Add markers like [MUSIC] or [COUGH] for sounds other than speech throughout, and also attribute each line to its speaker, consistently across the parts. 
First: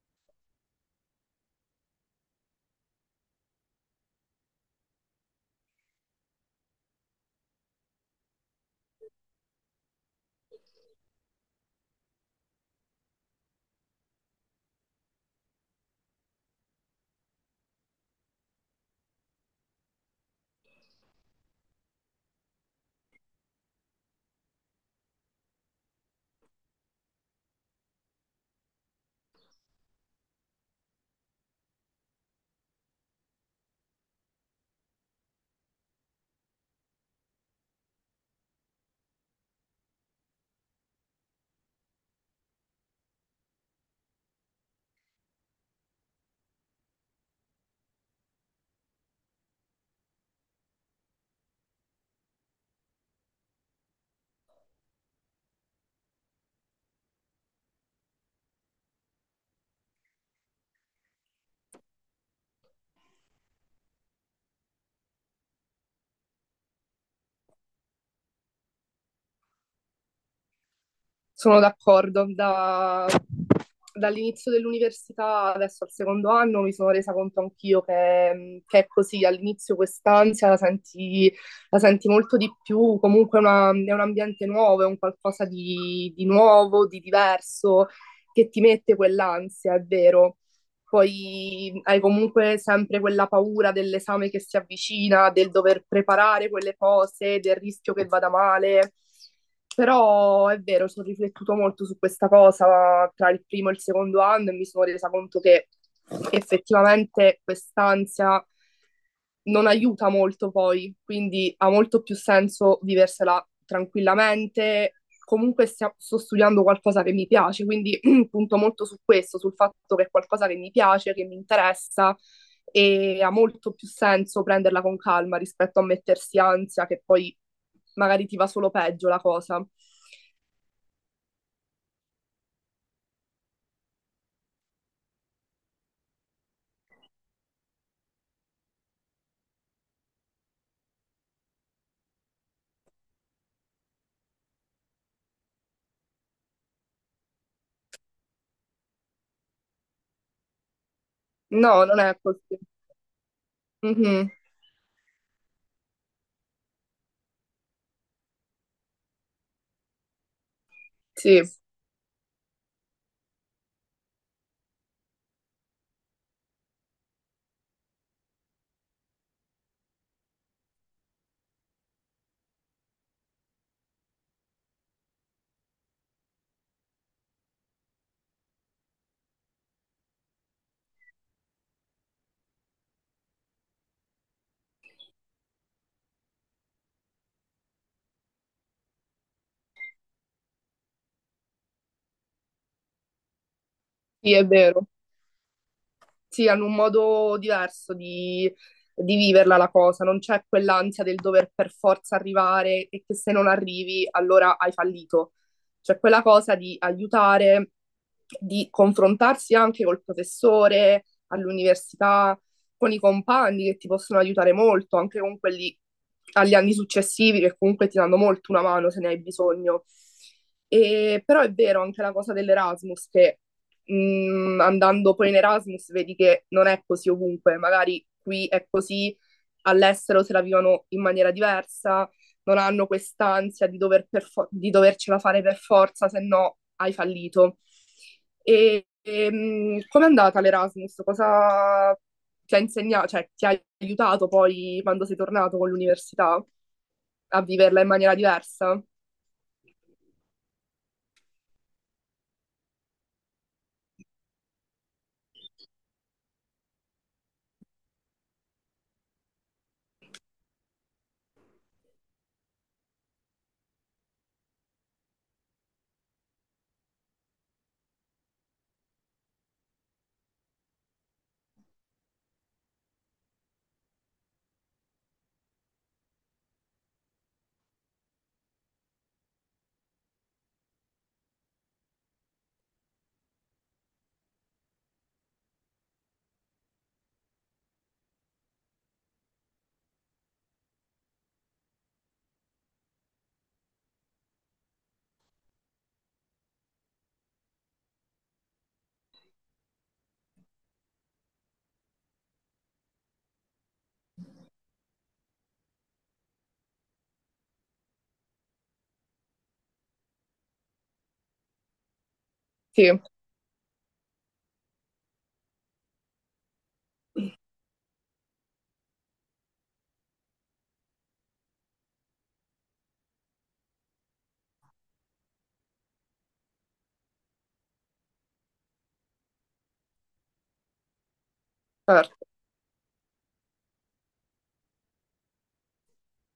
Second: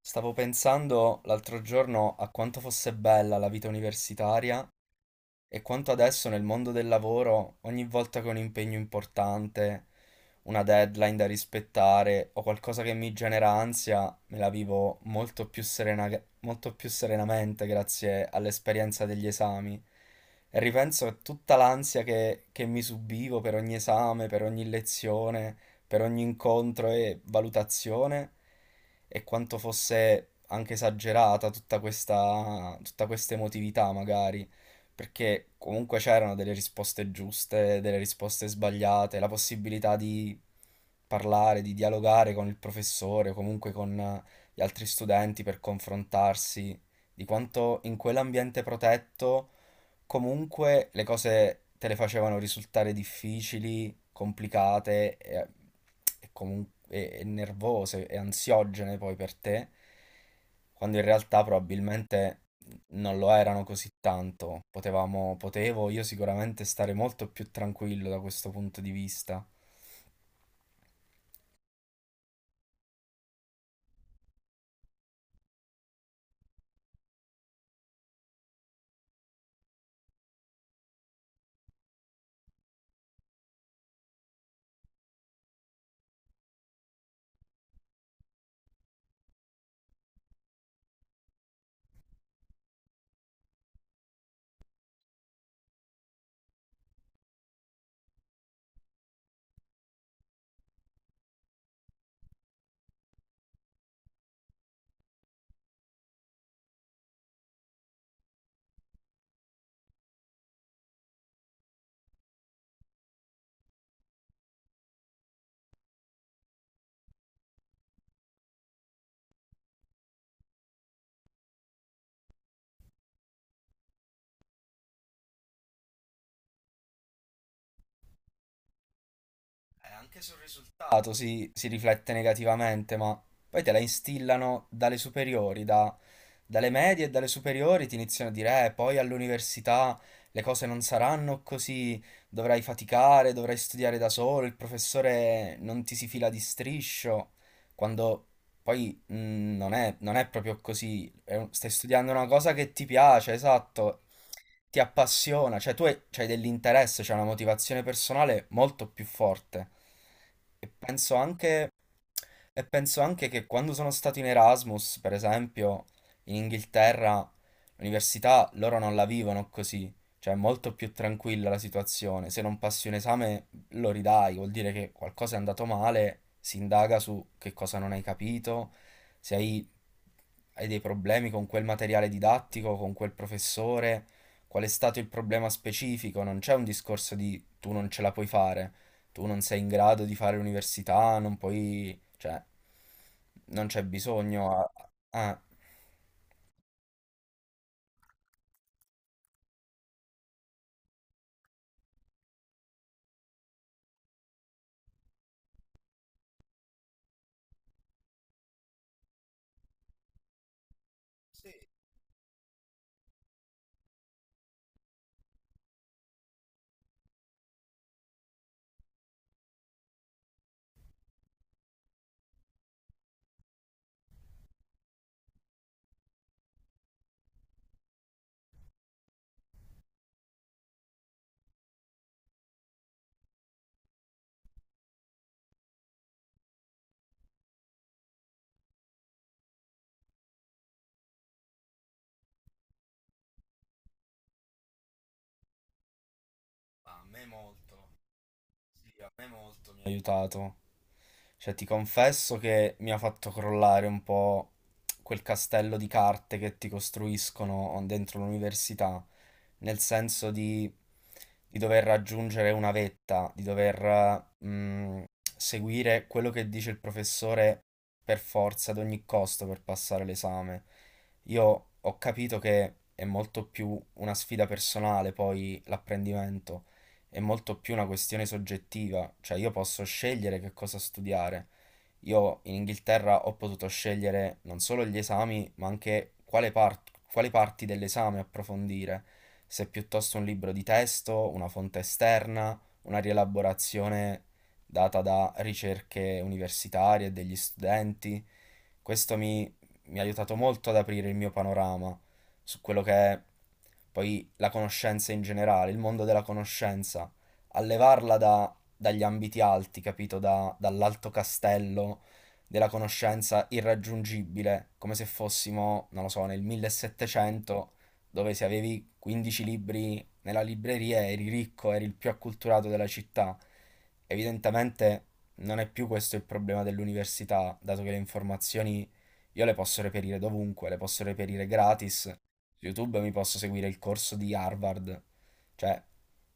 Speaker 1: Stavo pensando l'altro giorno a quanto fosse bella la vita universitaria e quanto adesso nel mondo del lavoro, ogni volta che ho un impegno importante, una deadline da rispettare o qualcosa che mi genera ansia, me la vivo molto più molto più serenamente grazie all'esperienza degli esami. E ripenso a tutta l'ansia che mi subivo per ogni esame, per ogni lezione, per ogni incontro e valutazione, e quanto fosse anche esagerata tutta questa emotività, magari perché comunque c'erano delle risposte giuste, delle risposte sbagliate, la possibilità di parlare, di dialogare con il professore o comunque con gli altri studenti per confrontarsi, di quanto in quell'ambiente protetto comunque le cose te le facevano risultare difficili, complicate e nervose e ansiogene poi per te, quando in realtà probabilmente non lo erano così tanto. Potevo io sicuramente stare molto più tranquillo da questo punto di vista.
Speaker 2: Sono d'accordo, dall'inizio dell'università adesso al secondo anno mi sono resa conto anch'io che è così, all'inizio quest'ansia la senti molto di più, comunque è un ambiente nuovo, è un qualcosa di nuovo, di diverso, che ti mette quell'ansia, è vero. Poi hai comunque sempre quella paura dell'esame che si avvicina, del dover preparare quelle cose, del rischio che vada male. Però è vero, ci ho riflettuto molto su questa cosa tra il primo e il secondo anno e mi sono resa conto che effettivamente quest'ansia non aiuta molto poi, quindi ha molto più senso viversela tranquillamente. Comunque sto studiando qualcosa che mi piace, quindi punto molto su questo, sul fatto che è qualcosa che mi piace, che mi interessa e ha molto più senso prenderla con calma rispetto a mettersi ansia che poi magari ti va solo peggio la cosa.
Speaker 1: Anche sul risultato si riflette negativamente, ma poi te la instillano dalle superiori, dalle medie e dalle superiori ti iniziano a dire, poi all'università le cose non saranno così, dovrai faticare, dovrai studiare da solo, il professore non ti si fila di striscio, quando poi non è proprio così, stai
Speaker 2: No, non
Speaker 1: studiando
Speaker 2: è
Speaker 1: una cosa
Speaker 2: così.
Speaker 1: che ti piace, esatto,
Speaker 2: Mhm.
Speaker 1: ti appassiona, cioè c'hai dell'interesse, c'è una motivazione personale molto più forte. E penso
Speaker 2: Sì,
Speaker 1: anche, e penso anche che quando sono stato in Erasmus, per esempio, in Inghilterra, l'università loro non la vivono così, cioè è molto più tranquilla la situazione. Se non passi un esame lo ridai, vuol dire che qualcosa è andato male, si indaga su che cosa non hai capito, se hai dei problemi con quel materiale didattico, con quel professore. Qual è stato il problema specifico? Non c'è un discorso di tu non ce la puoi fare, tu non sei in grado di fare l'università, non puoi, cioè, non c'è
Speaker 2: sì, è
Speaker 1: bisogno
Speaker 2: vero.
Speaker 1: a-
Speaker 2: Sì, hanno un modo diverso di viverla la cosa, non c'è quell'ansia del dover per forza arrivare e che se non arrivi allora hai fallito. C'è quella cosa di aiutare, di confrontarsi anche col professore, all'università, con i compagni che ti possono aiutare molto, anche con quelli agli anni successivi che comunque ti danno molto una mano se ne hai bisogno. E, però è vero anche la cosa dell'Erasmus che andando poi in Erasmus vedi che non è così ovunque, magari qui è così, all'estero se la vivono in maniera diversa, non hanno quest'ansia di dovercela fare per forza, se no hai fallito. Com'è andata l'Erasmus? Cosa ti ha insegnato, cioè ti ha aiutato poi quando sei tornato con l'università
Speaker 1: a me
Speaker 2: a viverla in
Speaker 1: molto,
Speaker 2: maniera diversa?
Speaker 1: sì, a me molto mi ha aiutato. Cioè, ti confesso che mi ha fatto crollare un po' quel castello di carte che ti costruiscono dentro l'università, nel senso di dover raggiungere una vetta, di dover seguire quello che dice il professore per forza, ad ogni costo, per passare l'esame. Io ho capito che è molto più una sfida personale, poi l'apprendimento è molto più una questione soggettiva, cioè io posso scegliere che cosa studiare. Io in Inghilterra ho potuto scegliere non solo gli esami, ma anche quali parti dell'esame approfondire, se piuttosto un libro di testo, una fonte esterna, una rielaborazione data da ricerche universitarie e degli studenti. Questo mi, mi ha aiutato molto ad aprire il mio panorama su quello che è poi la conoscenza in generale, il mondo della conoscenza, a levarla dagli ambiti alti, capito? Dall'alto castello della
Speaker 2: Sì,
Speaker 1: conoscenza irraggiungibile, come se fossimo, non lo so, nel 1700, dove se avevi 15 libri nella libreria eri ricco, eri il più acculturato della città. Evidentemente non è più questo il problema dell'università, dato che le informazioni io le posso reperire dovunque, le posso reperire gratis.
Speaker 2: certo,
Speaker 1: Su YouTube mi posso seguire il corso di Harvard, cioè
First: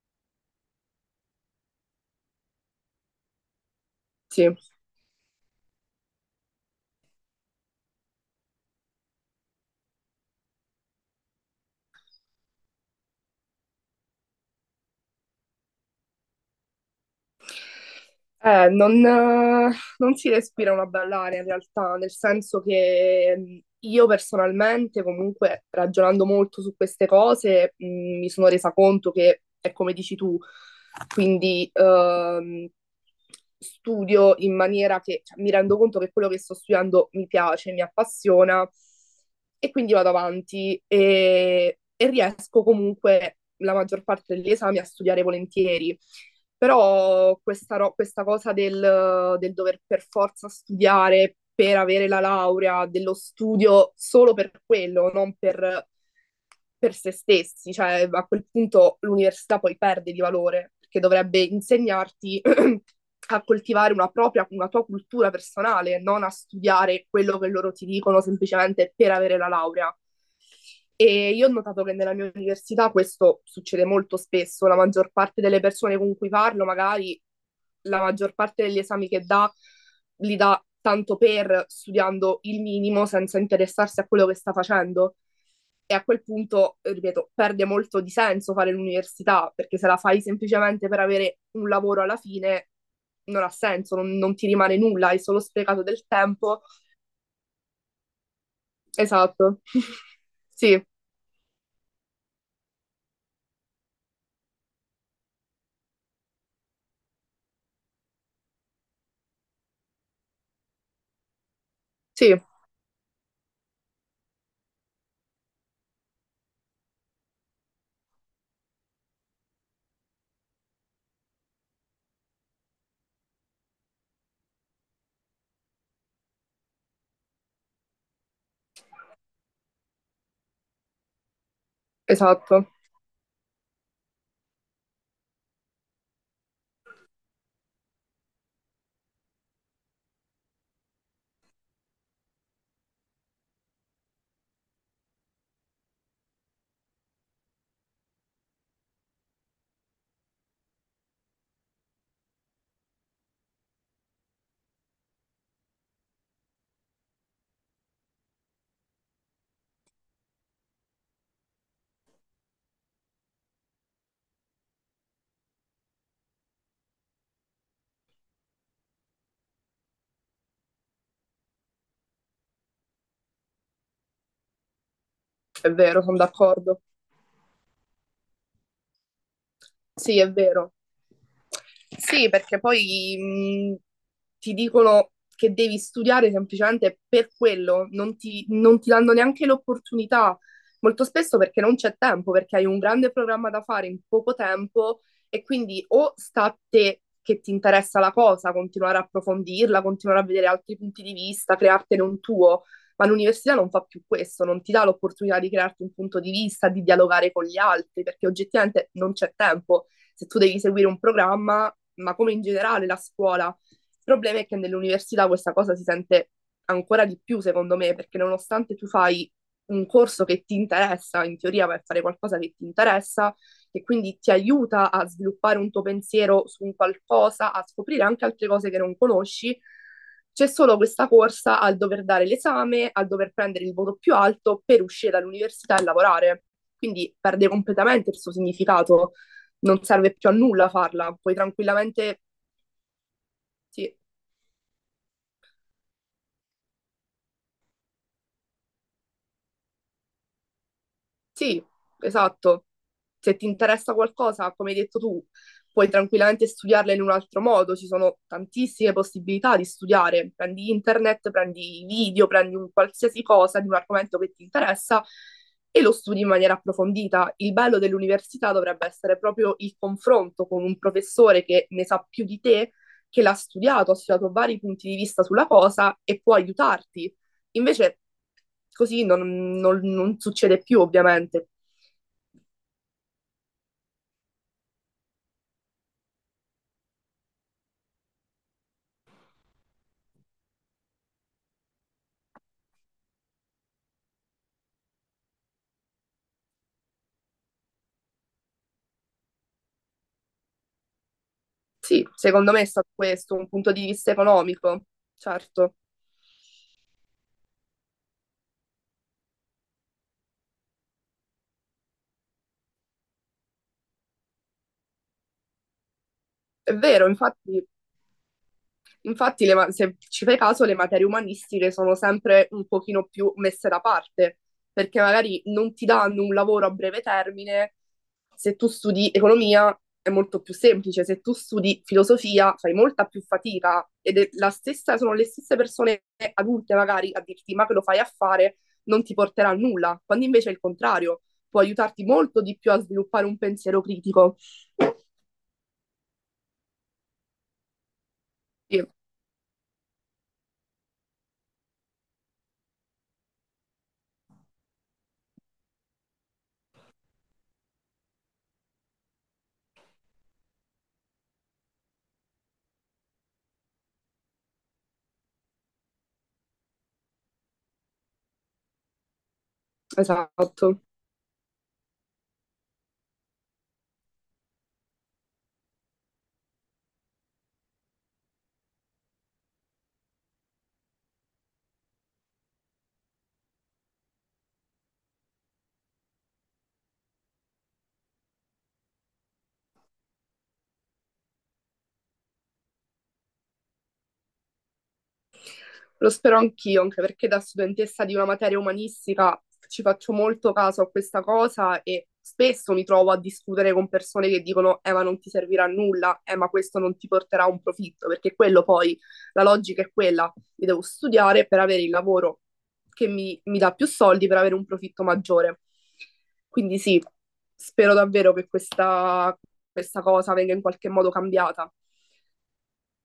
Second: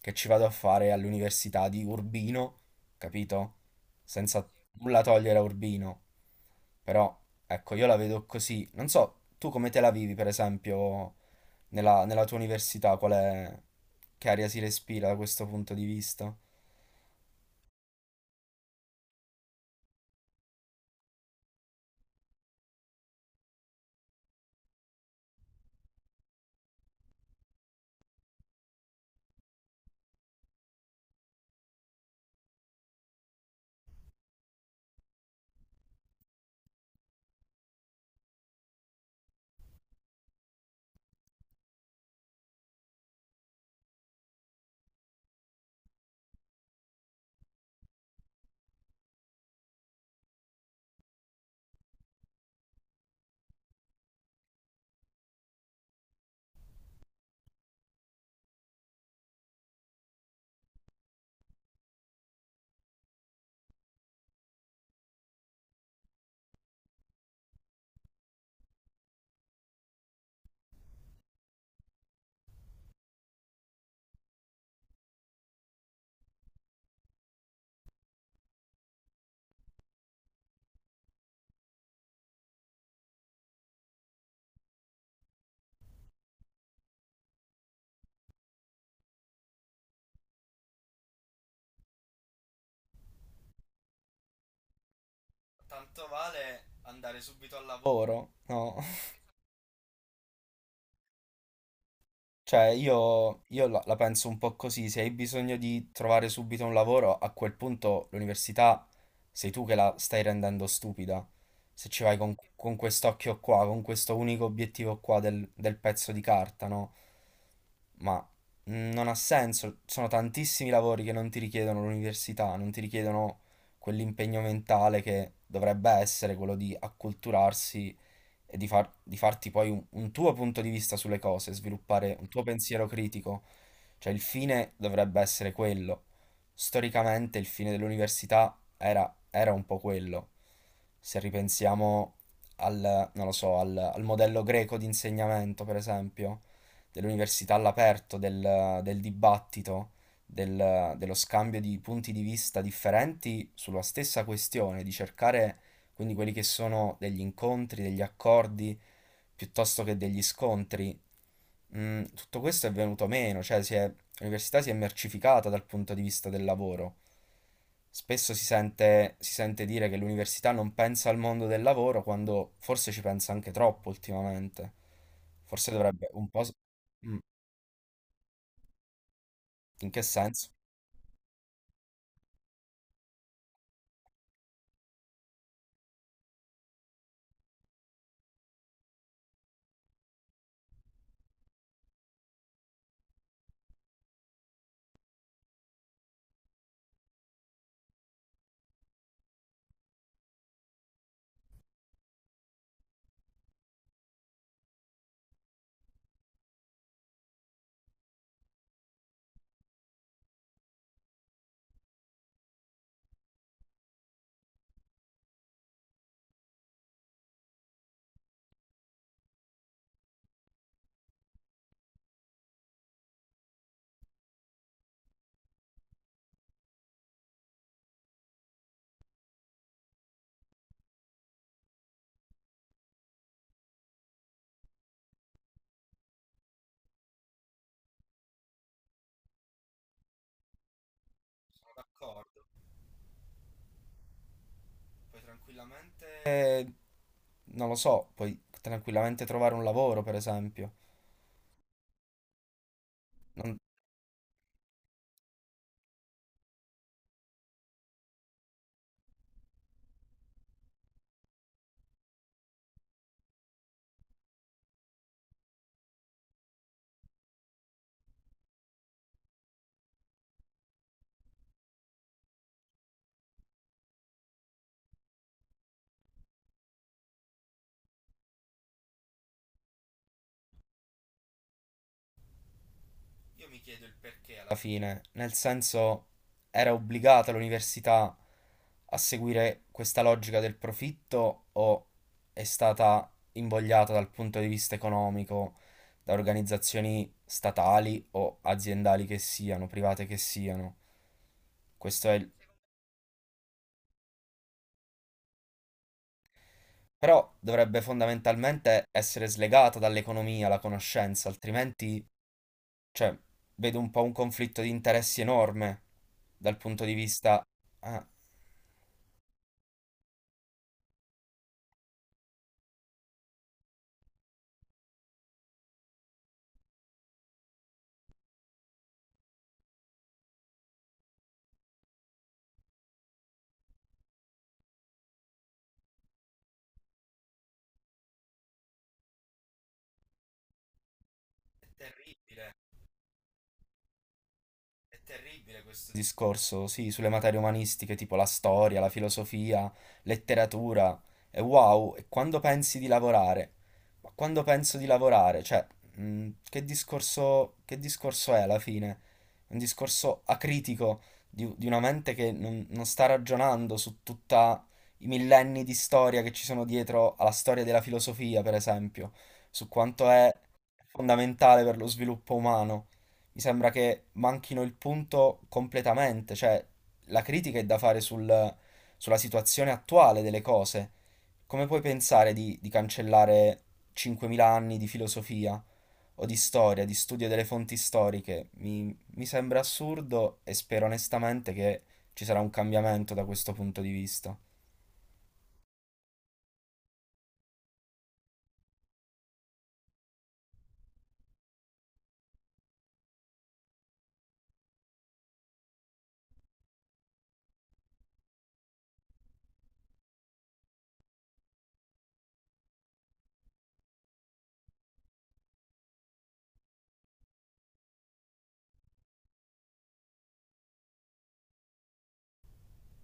Speaker 1: che ci vado a fare all'università di Urbino, capito? Senza
Speaker 2: sì.
Speaker 1: nulla togliere a Urbino, però ecco, io la vedo così. Non so, tu come te la vivi, per esempio, nella tua università, qual è, che aria si respira da questo punto di vista?
Speaker 2: Eh, non, eh, Non si respira una bella aria in realtà, nel senso che io personalmente, comunque, ragionando molto su queste cose, mi sono resa conto che è come dici tu, quindi studio in maniera che, mi rendo conto che quello che sto studiando mi piace, mi appassiona e quindi vado avanti e riesco comunque la maggior parte degli esami a studiare volentieri. Però questa cosa del dover per forza studiare per avere la laurea, dello studio solo per quello, non per per se stessi, cioè a quel punto l'università poi perde di valore, perché dovrebbe insegnarti [CLEARS THROAT] a coltivare una propria, una tua cultura personale, non a studiare quello che loro ti dicono semplicemente per avere la laurea. E io ho notato che nella mia università questo succede molto spesso, la maggior parte delle persone con cui parlo, magari la maggior parte degli esami che dà, li dà tanto per studiando il minimo senza interessarsi a quello che sta facendo. E a quel punto, ripeto, perde molto di senso fare l'università, perché se la fai semplicemente per avere un lavoro alla fine, non ha senso, non ti rimane nulla, hai solo sprecato del
Speaker 1: Tanto
Speaker 2: tempo.
Speaker 1: vale andare subito al lavoro, no? [LAUGHS]
Speaker 2: Esatto. [LAUGHS] Sì,
Speaker 1: Cioè, la penso un po' così, se hai bisogno di trovare subito un lavoro, a quel punto l'università sei tu che la stai rendendo stupida. Se ci vai
Speaker 2: sì,
Speaker 1: con quest'occhio qua, con questo unico obiettivo qua del pezzo di carta, no? Ma non ha senso, sono tantissimi lavori che non ti richiedono l'università, non ti richiedono quell'impegno mentale che dovrebbe essere quello di acculturarsi e di, di farti poi un tuo punto di vista sulle cose, sviluppare un tuo
Speaker 2: esatto.
Speaker 1: pensiero critico. Cioè il fine dovrebbe essere quello. Storicamente il fine dell'università era un po' quello. Se ripensiamo non lo so, al modello greco di insegnamento, per esempio, dell'università all'aperto, del dibattito, dello scambio di punti di vista differenti sulla stessa questione, di cercare quindi quelli che sono degli incontri, degli accordi, piuttosto che degli scontri, tutto questo è venuto meno, l'università si è mercificata dal punto di vista del lavoro. Spesso si sente dire che l'università non pensa al mondo del lavoro quando forse ci pensa anche troppo ultimamente. Forse
Speaker 2: È vero,
Speaker 1: dovrebbe
Speaker 2: sono
Speaker 1: un po'
Speaker 2: d'accordo.
Speaker 1: Mm, in che
Speaker 2: Sì, è
Speaker 1: senso?
Speaker 2: vero. Sì, perché poi ti dicono che devi studiare semplicemente per quello, non ti danno neanche l'opportunità, molto spesso perché non c'è tempo, perché hai un grande programma da fare in poco tempo e quindi o sta a te che ti interessa la cosa, continuare a approfondirla, continuare a vedere altri punti di vista, creartene un tuo, ma l'università non fa più questo, non ti dà l'opportunità di crearti un punto di vista, di dialogare con gli altri, perché oggettivamente non c'è tempo se tu devi seguire un programma, ma come in generale la scuola. Il problema è che nell'università questa cosa si sente ancora di più, secondo me, perché nonostante tu fai un corso che ti interessa, in teoria per fare qualcosa che ti interessa, che quindi ti aiuta a sviluppare un tuo pensiero su un qualcosa, a scoprire anche altre cose che non conosci, c'è solo questa corsa al dover dare l'esame, al dover prendere il voto più alto per uscire dall'università e lavorare. Quindi perde completamente il suo significato, non serve più a nulla farla, puoi tranquillamente
Speaker 1: D'accordo,
Speaker 2: sì,
Speaker 1: puoi tranquillamente. Non lo so, puoi tranquillamente trovare un lavoro, per esempio.
Speaker 2: sì, esatto. Se ti
Speaker 1: Non,
Speaker 2: interessa qualcosa, come hai detto tu, puoi tranquillamente studiarla in un altro modo. Ci sono tantissime possibilità di studiare. Prendi internet, prendi video, prendi un qualsiasi cosa di un argomento che ti interessa e lo studi in maniera approfondita. Il bello dell'università dovrebbe essere proprio il confronto con un professore che ne sa più di te, che l'ha studiato, ha studiato vari punti di vista sulla cosa e può aiutarti. Invece così non succede più, ovviamente.
Speaker 1: Io mi chiedo il perché alla fine, nel senso era obbligata l'università a seguire questa logica del profitto o è stata invogliata dal punto di vista economico da organizzazioni statali o aziendali che siano, private che siano?
Speaker 2: Sì,
Speaker 1: Questo è il...
Speaker 2: secondo me è stato questo, un punto di vista economico, certo.
Speaker 1: Però dovrebbe fondamentalmente essere slegata dall'economia la conoscenza, altrimenti, cioè, vedo un po' un conflitto di interessi enorme dal
Speaker 2: È
Speaker 1: punto di
Speaker 2: vero,
Speaker 1: vista...
Speaker 2: infatti,
Speaker 1: Ah.
Speaker 2: infatti se ci fai caso, le materie umanistiche sono sempre un pochino più messe da parte, perché magari non ti danno un lavoro a breve termine. Se tu studi economia è molto più semplice, se tu studi filosofia fai molta più fatica ed è la stessa, sono le stesse persone adulte magari a dirti ma che lo fai a fare, non ti porterà a nulla, quando invece è il contrario, può
Speaker 1: È
Speaker 2: aiutarti molto
Speaker 1: terribile,
Speaker 2: di più a sviluppare un pensiero critico.
Speaker 1: è terribile questo discorso, sì, sulle materie umanistiche tipo la storia,
Speaker 2: Sì,
Speaker 1: la filosofia, letteratura. E wow, e quando pensi di lavorare? Ma quando penso di lavorare? Cioè, che discorso è alla fine? Un discorso acritico di una mente che non sta ragionando su tutta i millenni di storia che ci sono dietro alla storia della filosofia, per esempio, su quanto è
Speaker 2: esatto.
Speaker 1: fondamentale per lo sviluppo umano, mi sembra che manchino il punto completamente, cioè la critica è da fare sulla situazione attuale delle cose. Come puoi pensare di cancellare 5.000 anni di filosofia o di storia, di studio delle fonti storiche? Mi sembra assurdo e spero onestamente che ci sarà un cambiamento da questo punto di vista.
Speaker 2: Lo spero anch'io, anche perché da studentessa di una materia umanistica ci faccio molto caso a questa cosa e spesso mi trovo a discutere con persone che dicono ma non ti servirà a nulla, ma questo non ti porterà a un profitto, perché quello poi, la logica è quella, io devo studiare per avere il lavoro che mi dà più soldi per avere un profitto maggiore. Quindi sì, spero davvero che questa cosa venga in qualche modo cambiata.